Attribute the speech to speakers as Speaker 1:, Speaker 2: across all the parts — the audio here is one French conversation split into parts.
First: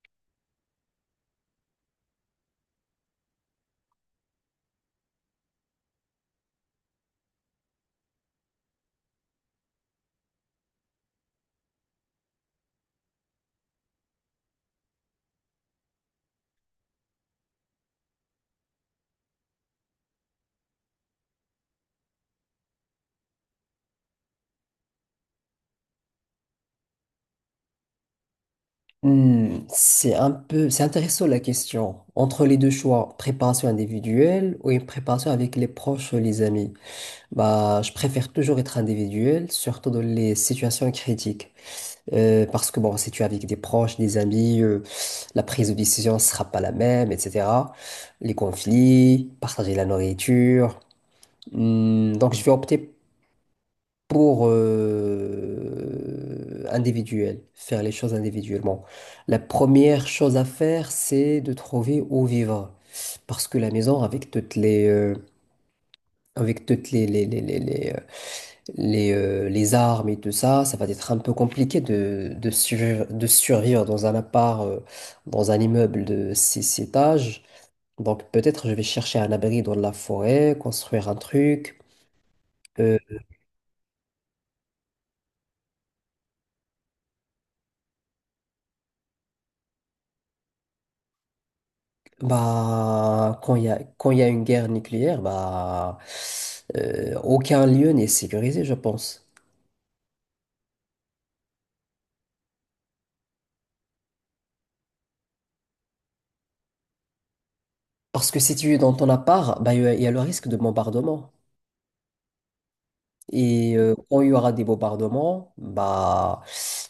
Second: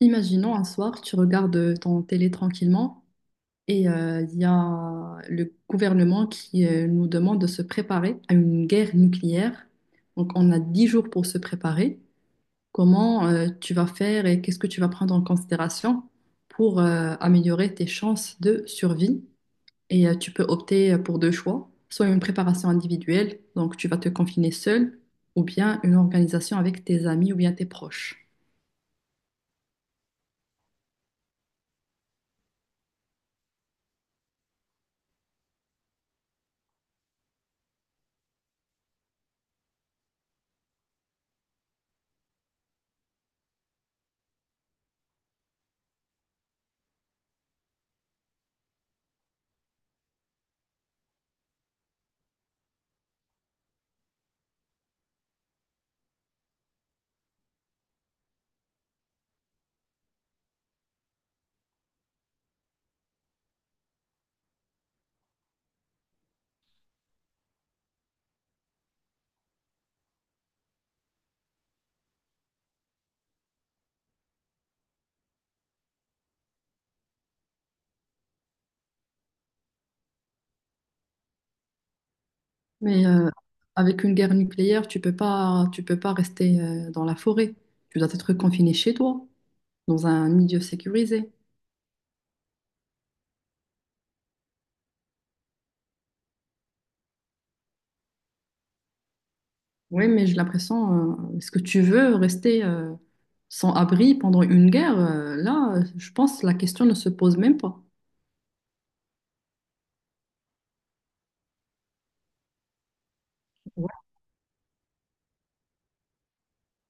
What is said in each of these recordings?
Speaker 1: Imaginons un soir, tu regardes ton télé tranquillement et il y a le gouvernement qui nous demande de se préparer à une guerre nucléaire. Donc on a 10 jours pour se préparer. Comment tu vas faire et qu'est-ce que tu vas prendre en considération pour améliorer tes chances de survie? Et tu peux opter pour deux choix, soit une préparation individuelle, donc tu vas te confiner seul, ou bien une organisation avec tes amis ou bien tes proches.
Speaker 2: Hmm, c'est intéressant la question. Entre les deux choix, préparation individuelle ou une préparation avec les proches ou les amis, je préfère toujours être individuel, surtout dans les situations critiques. Parce que bon, si tu es avec des proches, des amis, la prise de décision ne sera pas la même, etc. Les conflits, partager la nourriture. Hmm, donc je vais opter pour individuel, faire les choses individuellement. La première chose à faire, c'est de trouver où vivre. Parce que la maison, avec toutes les, les armes et tout ça, ça va être un peu compliqué de de survivre dans un appart, dans un immeuble de six étages. Donc peut-être je vais chercher un abri dans la forêt, construire un truc. euh,
Speaker 1: Mais avec une guerre nucléaire, tu peux pas rester dans la forêt. Tu dois être confiné chez toi, dans un milieu sécurisé.
Speaker 2: Quand il y a une guerre nucléaire, aucun lieu n'est sécurisé, je pense.
Speaker 1: Oui, mais j'ai l'impression, est-ce que tu veux rester sans abri pendant une guerre? Là, je pense que la question ne se pose même pas.
Speaker 2: Parce que si tu es dans ton appart, bah, il y a le risque de bombardement. Et
Speaker 1: Ouais.
Speaker 2: quand il y aura des bombardements, bah,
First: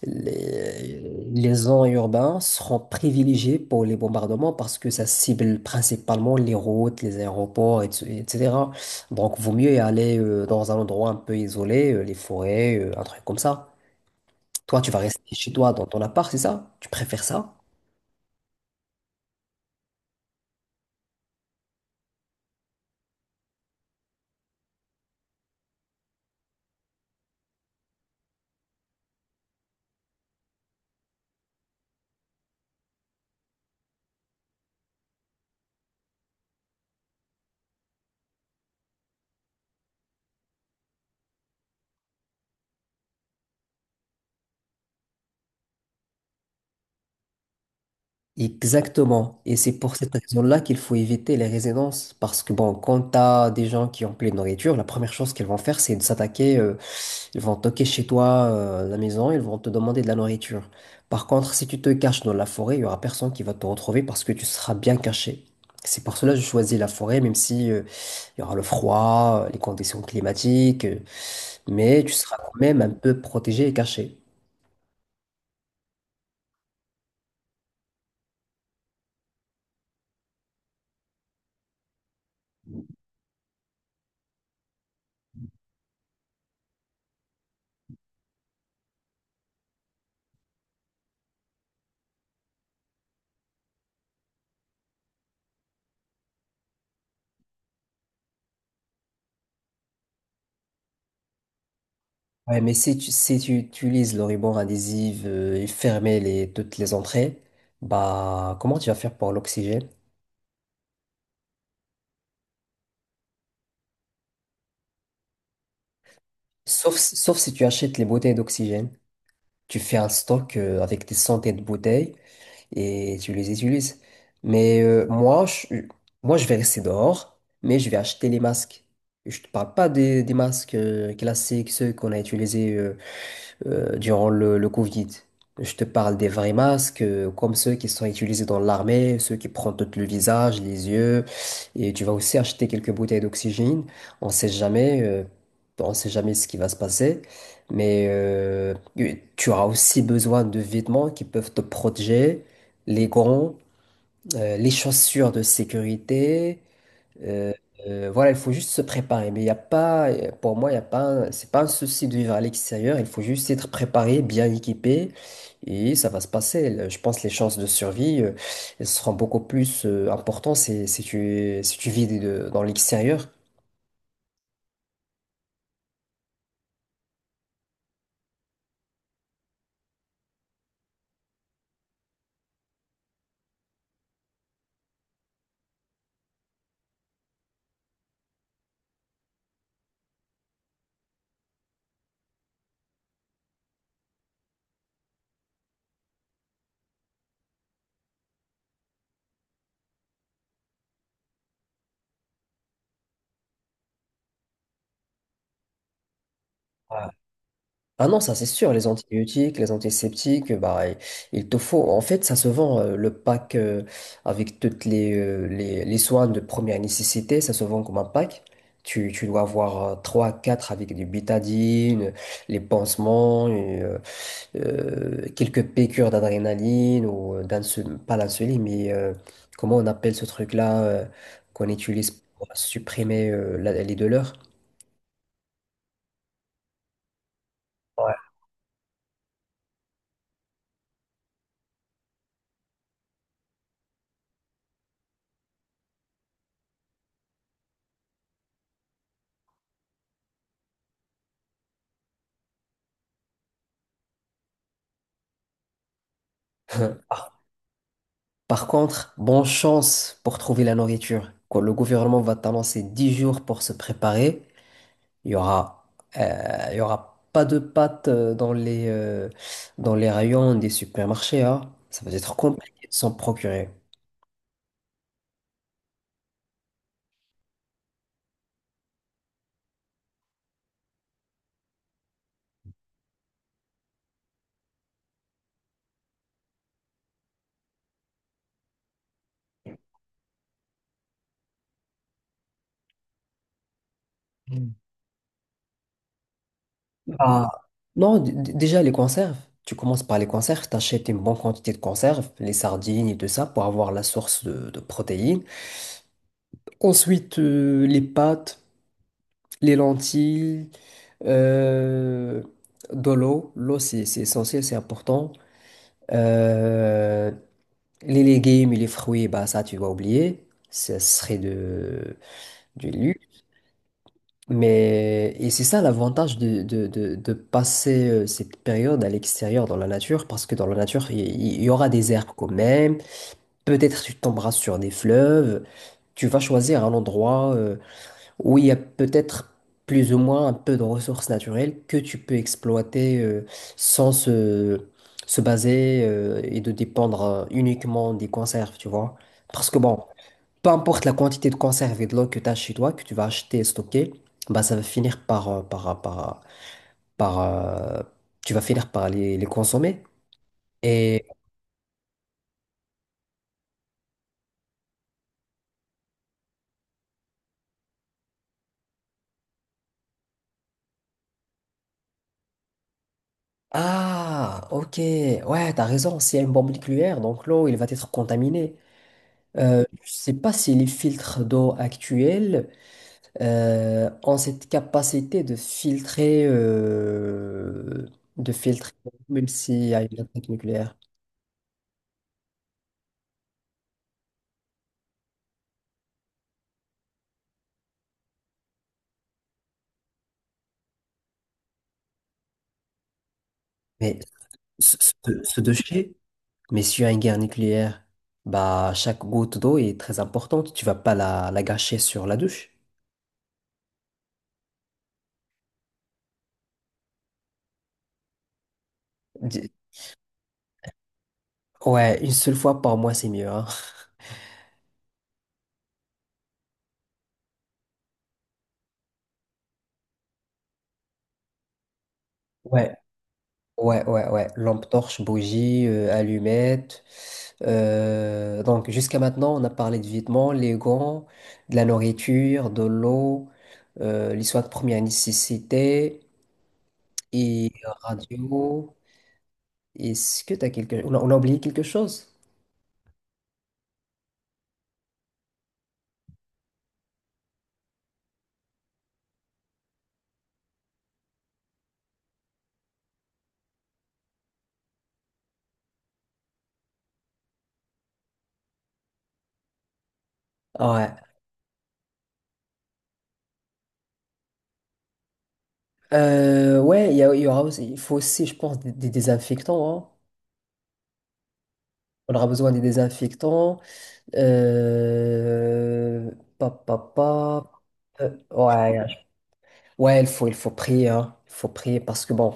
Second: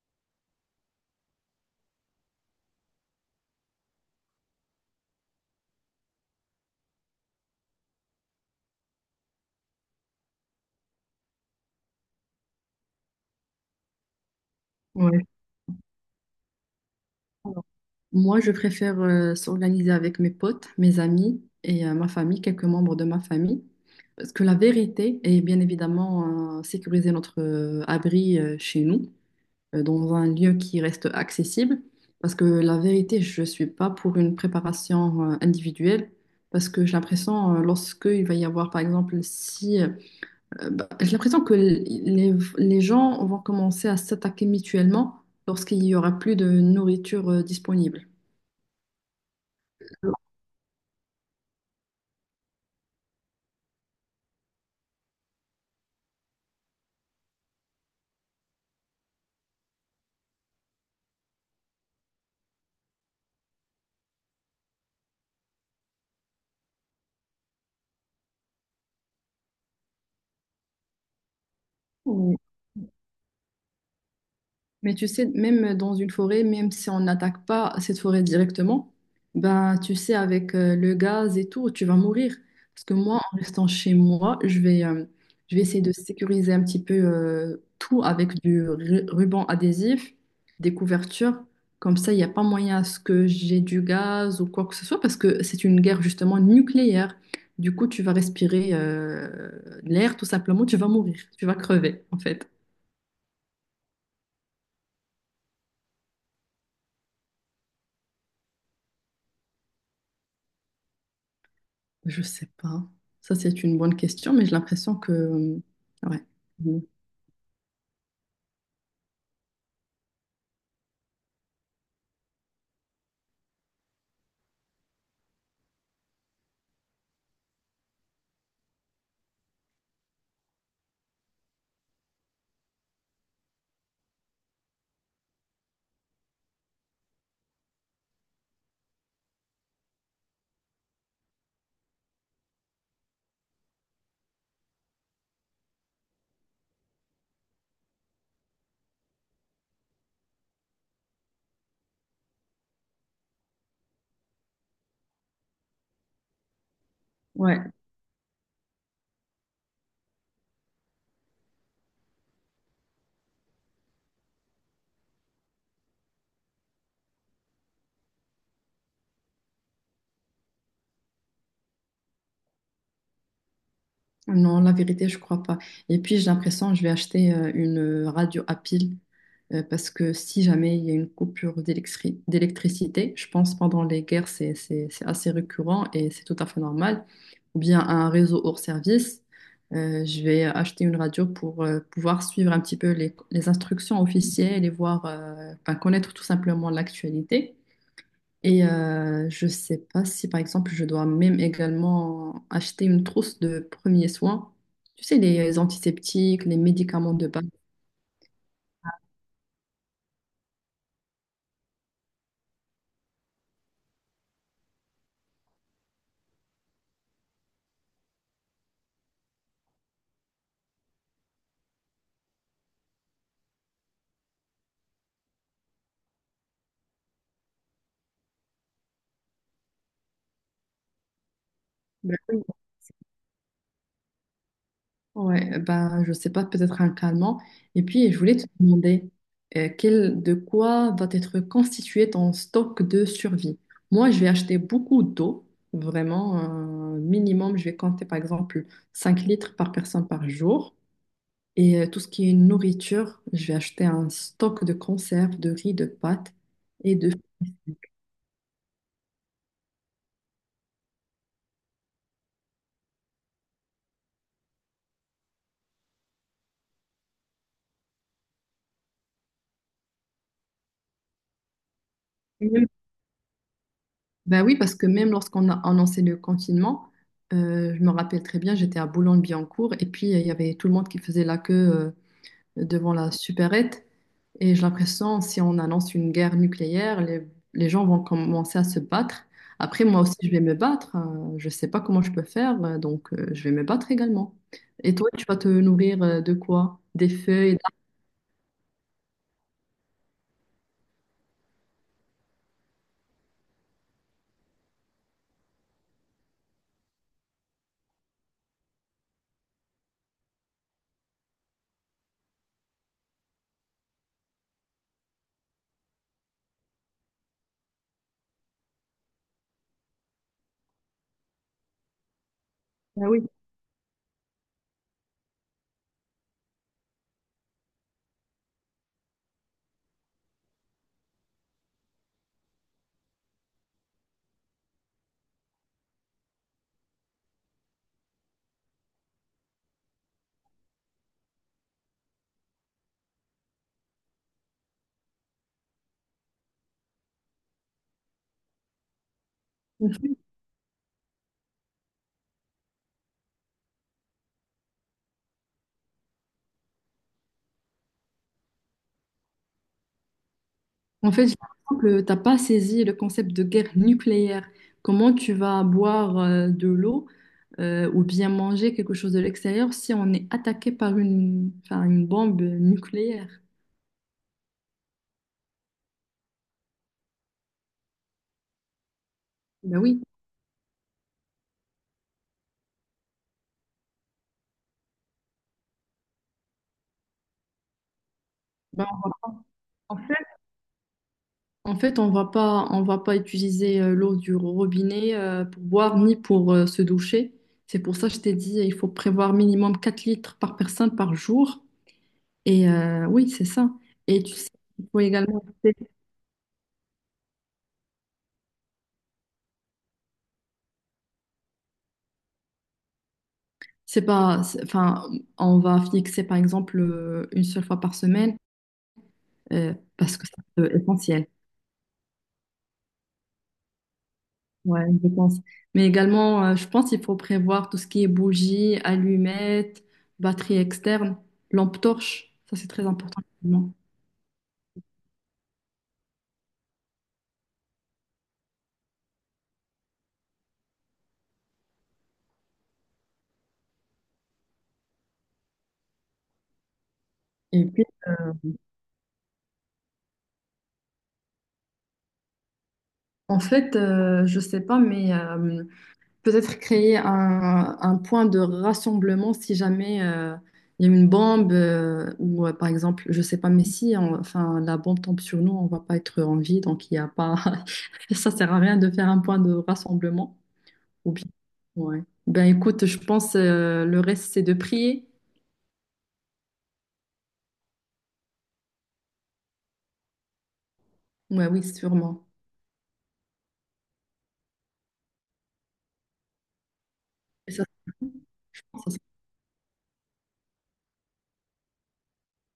Speaker 2: les, les gens urbains seront privilégiées pour les bombardements parce que ça cible principalement les routes, les aéroports, etc. Donc, vaut mieux y aller dans un endroit un peu isolé, les forêts, un truc comme ça. Toi, tu vas rester
Speaker 1: Ouais.
Speaker 2: chez toi dans ton appart, c'est ça? Tu préfères ça?
Speaker 1: Moi, je préfère s'organiser avec mes potes, mes amis et ma famille, quelques membres de ma famille. Parce que la vérité est bien évidemment sécuriser notre abri chez nous, dans un lieu qui reste accessible. Parce que la vérité, je ne suis pas pour une préparation individuelle. Parce que j'ai l'impression, lorsque il va y avoir, par exemple, si... bah, j'ai l'impression que les gens vont commencer à s'attaquer mutuellement lorsqu'il n'y aura plus de nourriture disponible.
Speaker 2: Exactement. Et c'est pour cette raison-là qu'il faut éviter les résidences. Parce que, bon, quand tu as des gens qui ont plein de nourriture, la première chose qu'ils vont faire, c'est de s'attaquer. Ils vont toquer chez toi, à la maison, ils vont te demander de la nourriture. Par contre, si tu te caches dans la forêt, il y aura personne qui va te retrouver parce que tu seras bien caché. C'est pour cela que je choisis la forêt, même si il y aura le froid, les conditions climatiques, mais tu seras quand même un peu protégé et caché.
Speaker 1: Mais tu sais, même dans une forêt, même si on n'attaque pas cette forêt directement, ben tu sais, avec le gaz et tout, tu vas mourir. Parce que moi, en restant chez moi, je vais essayer de sécuriser un petit peu tout avec du ruban adhésif, des couvertures. Comme ça, il n'y a pas moyen à ce que j'ai du gaz ou quoi que ce soit, parce que c'est une guerre justement nucléaire. Du coup, tu vas respirer l'air, tout simplement, tu vas mourir, tu vas crever, en fait.
Speaker 2: Ouais, mais si tu utilises le ruban adhésif et fermer toutes les entrées, bah comment tu vas faire pour l'oxygène?
Speaker 1: Je sais pas. Ça, c'est une bonne question, mais ouais. Mm.
Speaker 2: Sauf si tu achètes les bouteilles d'oxygène. Tu fais un stock avec des centaines de bouteilles et tu les utilises. Mais euh, moi, je, moi, je vais rester dehors, mais je vais acheter les masques. Je te parle pas des masques classiques, ceux qu'on a utilisés durant le Covid. Je te parle des vrais masques, comme ceux qui sont utilisés dans l'armée, ceux qui prennent tout le visage, les yeux. Et tu vas aussi acheter quelques bouteilles d'oxygène. On sait jamais, euh, on sait jamais ce qui va se passer. Mais euh, tu auras aussi besoin de vêtements qui peuvent te protéger, les gants, les chaussures de sécurité. Euh,
Speaker 1: Ouais.
Speaker 2: voilà, il faut juste se préparer. Mais il y a pas, pour moi, il y a pas, un- c'est pas un souci de vivre à l'extérieur. Il faut juste être préparé, bien équipé, et ça va se passer. Je pense que les chances de survie, elles seront beaucoup plus importantes si tu vis dans l'extérieur.
Speaker 1: Non, la vérité, je crois pas. Et puis, j'ai l'impression que je vais acheter une radio à pile parce que si jamais il y a une coupure d'électricité, je pense pendant les guerres, c'est assez récurrent et c'est tout à fait normal. Ou bien un réseau hors service, je vais acheter une radio pour pouvoir suivre un petit peu les instructions officielles et voir, enfin, connaître tout simplement l'actualité. Et je sais pas si, par exemple, je dois même également acheter une trousse de premiers soins. Tu sais, les antiseptiques, les médicaments de base.
Speaker 2: Ah non, ça c'est sûr, les antibiotiques, les antiseptiques, bah, il te faut. En fait, ça se vend le pack avec toutes les soins de première nécessité, ça se vend comme un pack. Tu dois avoir 3 4 avec du bétadine, les pansements, et quelques piqûres d'adrénaline ou pas l'insuline mais comment on appelle ce truc-là qu'on utilise
Speaker 1: Ben oui.
Speaker 2: pour supprimer les douleurs?
Speaker 1: Ouais, ben je sais pas, peut-être un calmant. Et puis,
Speaker 2: Ouais.
Speaker 1: je voulais te demander de quoi va être constitué ton stock de survie. Moi, je vais acheter beaucoup d'eau, vraiment, minimum, je vais compter par exemple 5 litres par personne par jour. Et tout ce qui est nourriture, je vais acheter un stock de conserves, de riz, de pâtes et de...
Speaker 2: Par contre, bonne chance pour trouver la nourriture. Quand le gouvernement va t'annoncer 10 jours pour se préparer, il y aura, il y aura pas de pâtes dans les rayons des supermarchés, hein. Ça va être
Speaker 1: Même-
Speaker 2: compliqué de s'en procurer.
Speaker 1: Ben oui, parce que même lorsqu'on a annoncé le confinement, je me rappelle très bien, j'étais à Boulogne-Billancourt et puis il y avait tout le monde qui faisait la queue devant la supérette. Et j'ai l'impression, si on annonce une guerre nucléaire, les gens vont commencer à se battre. Après, moi aussi, je vais me battre. Je ne sais pas comment je peux faire, donc je vais me battre également.
Speaker 2: Mm.
Speaker 1: Et toi, tu vas te nourrir de quoi? Des
Speaker 2: Ah,
Speaker 1: feuilles,
Speaker 2: non, déjà les conserves. Tu commences par les conserves, t'achètes une bonne quantité de conserves, les sardines et tout ça, pour avoir la source de protéines. Ensuite, les pâtes. Les lentilles, euh, de l'eau. L'eau, c'est essentiel, c'est important. Euh, les légumes et les fruits, bah, ça, tu vas oublier. Du
Speaker 1: ah
Speaker 2: luxe.
Speaker 1: oui.
Speaker 2: Mais, et c'est ça l'avantage de passer cette période à l'extérieur dans la nature, parce que dans la nature, aura des herbes quand même. Peut-être tu tomberas sur des fleuves. Tu vas choisir un endroit. Où il y a peut-être plus ou moins un peu de ressources naturelles que tu peux exploiter sans se, se baser et de dépendre uniquement des conserves, tu vois. Parce que bon, peu importe la quantité de conserve et de l'eau que tu as chez toi, que tu vas acheter et stocker, bah, ça va finir par, euh, tu vas finir par les consommer.
Speaker 1: En
Speaker 2: Et
Speaker 1: fait, j'ai l'impression que tu n'as pas saisi le concept de guerre nucléaire. Comment tu vas boire de l'eau ou bien manger quelque chose de l'extérieur si on est attaqué par une, enfin, une bombe nucléaire?
Speaker 2: ah, ok, ouais, t'as raison, s'il y a une bombe nucléaire, donc l'eau, il va être contaminé.
Speaker 1: Ben oui.
Speaker 2: Je ne sais pas si les filtres d'eau actuels ont cette capacité de filtrer, de
Speaker 1: Ben,
Speaker 2: filtrer, même s'il y
Speaker 1: en
Speaker 2: a une
Speaker 1: fait,
Speaker 2: attaque nucléaire.
Speaker 1: en fait, on va pas utiliser l'eau du robinet pour boire ni pour se doucher. C'est pour ça que je t'ai dit, il faut prévoir minimum 4 litres par personne par jour. Et oui, c'est ça.
Speaker 2: Mais
Speaker 1: Et tu sais, il
Speaker 2: ce,
Speaker 1: faut également...
Speaker 2: ce, ce déchet, mais s'il y a une guerre nucléaire, bah, chaque goutte d'eau est très importante. Tu vas pas la gâcher sur la douche.
Speaker 1: C'est pas, c'est- enfin, on va fixer par exemple une seule fois par semaine
Speaker 2: Di-
Speaker 1: parce que c'est essentiel.
Speaker 2: Ouais, une seule fois par mois, c'est mieux. Hein.
Speaker 1: Ouais, je pense. Mais également, je pense qu'il faut prévoir tout ce qui est bougies, allumettes, batterie externe, lampe torche. Ça, c'est très
Speaker 2: Ouais,
Speaker 1: important également.
Speaker 2: Ouais. Lampe torche, bougie, allumette. Donc jusqu'à maintenant, on a parlé de vêtements, les gants, de la nourriture, de l'eau, les soins de première nécessité
Speaker 1: Et
Speaker 2: et
Speaker 1: puis,
Speaker 2: radio. Est-ce que t'as quelque... on a oublié quelque chose?
Speaker 1: en fait, je sais pas, mais peut-être créer un point de rassemblement si jamais il y a une bombe ou par exemple, je sais pas, mais si on- enfin, la bombe tombe sur nous, on va pas être en vie, donc il y a pas, ça sert à rien de faire un point de rassemblement. Ou
Speaker 2: Ouais.
Speaker 1: bien, ouais. Ben écoute, je pense le reste c'est de prier.
Speaker 2: Il y aura aussi, il faut aussi, je pense, des désinfectants. Hein.
Speaker 1: Ouais, oui, sûrement.
Speaker 2: On aura besoin des désinfectants. Euh... Pa, pa,
Speaker 1: Et ça,
Speaker 2: pa. Euh,
Speaker 1: ça
Speaker 2: ouais, Ouais, il faut prier, hein. Il faut prier parce que bon,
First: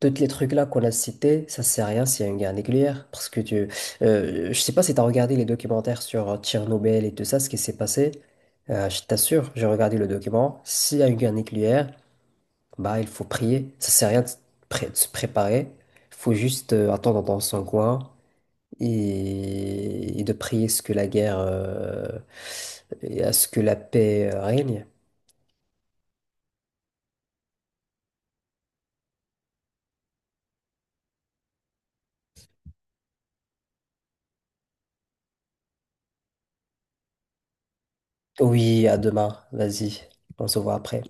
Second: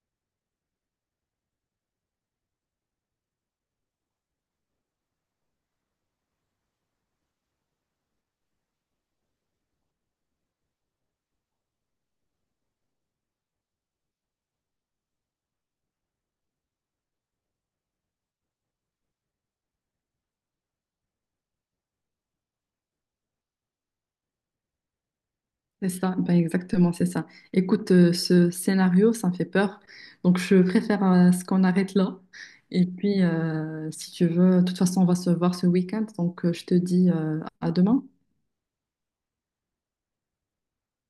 Speaker 2: tous les trucs là qu'on a cités, ça sert à rien s'il y a une guerre nucléaire. Je sais pas si t'as regardé les documentaires sur Tchernobyl et tout ça, ce qui s'est passé. Je t'assure, j'ai regardé le document. S'il y a une guerre nucléaire, bah il faut prier. Ça sert à rien de se préparer. Il faut juste attendre dans son coin et de prier ce que la guerre, et à ce que la paix règne.
Speaker 1: C'est ça, ben exactement, c'est ça. Écoute, ce scénario, ça me fait peur. Donc, je préfère ce qu'on arrête là. Et puis, si tu veux, de toute façon, on va se voir ce week-end. Donc, je te dis à demain.
Speaker 2: Oui, à demain. Vas-y, on se voit après.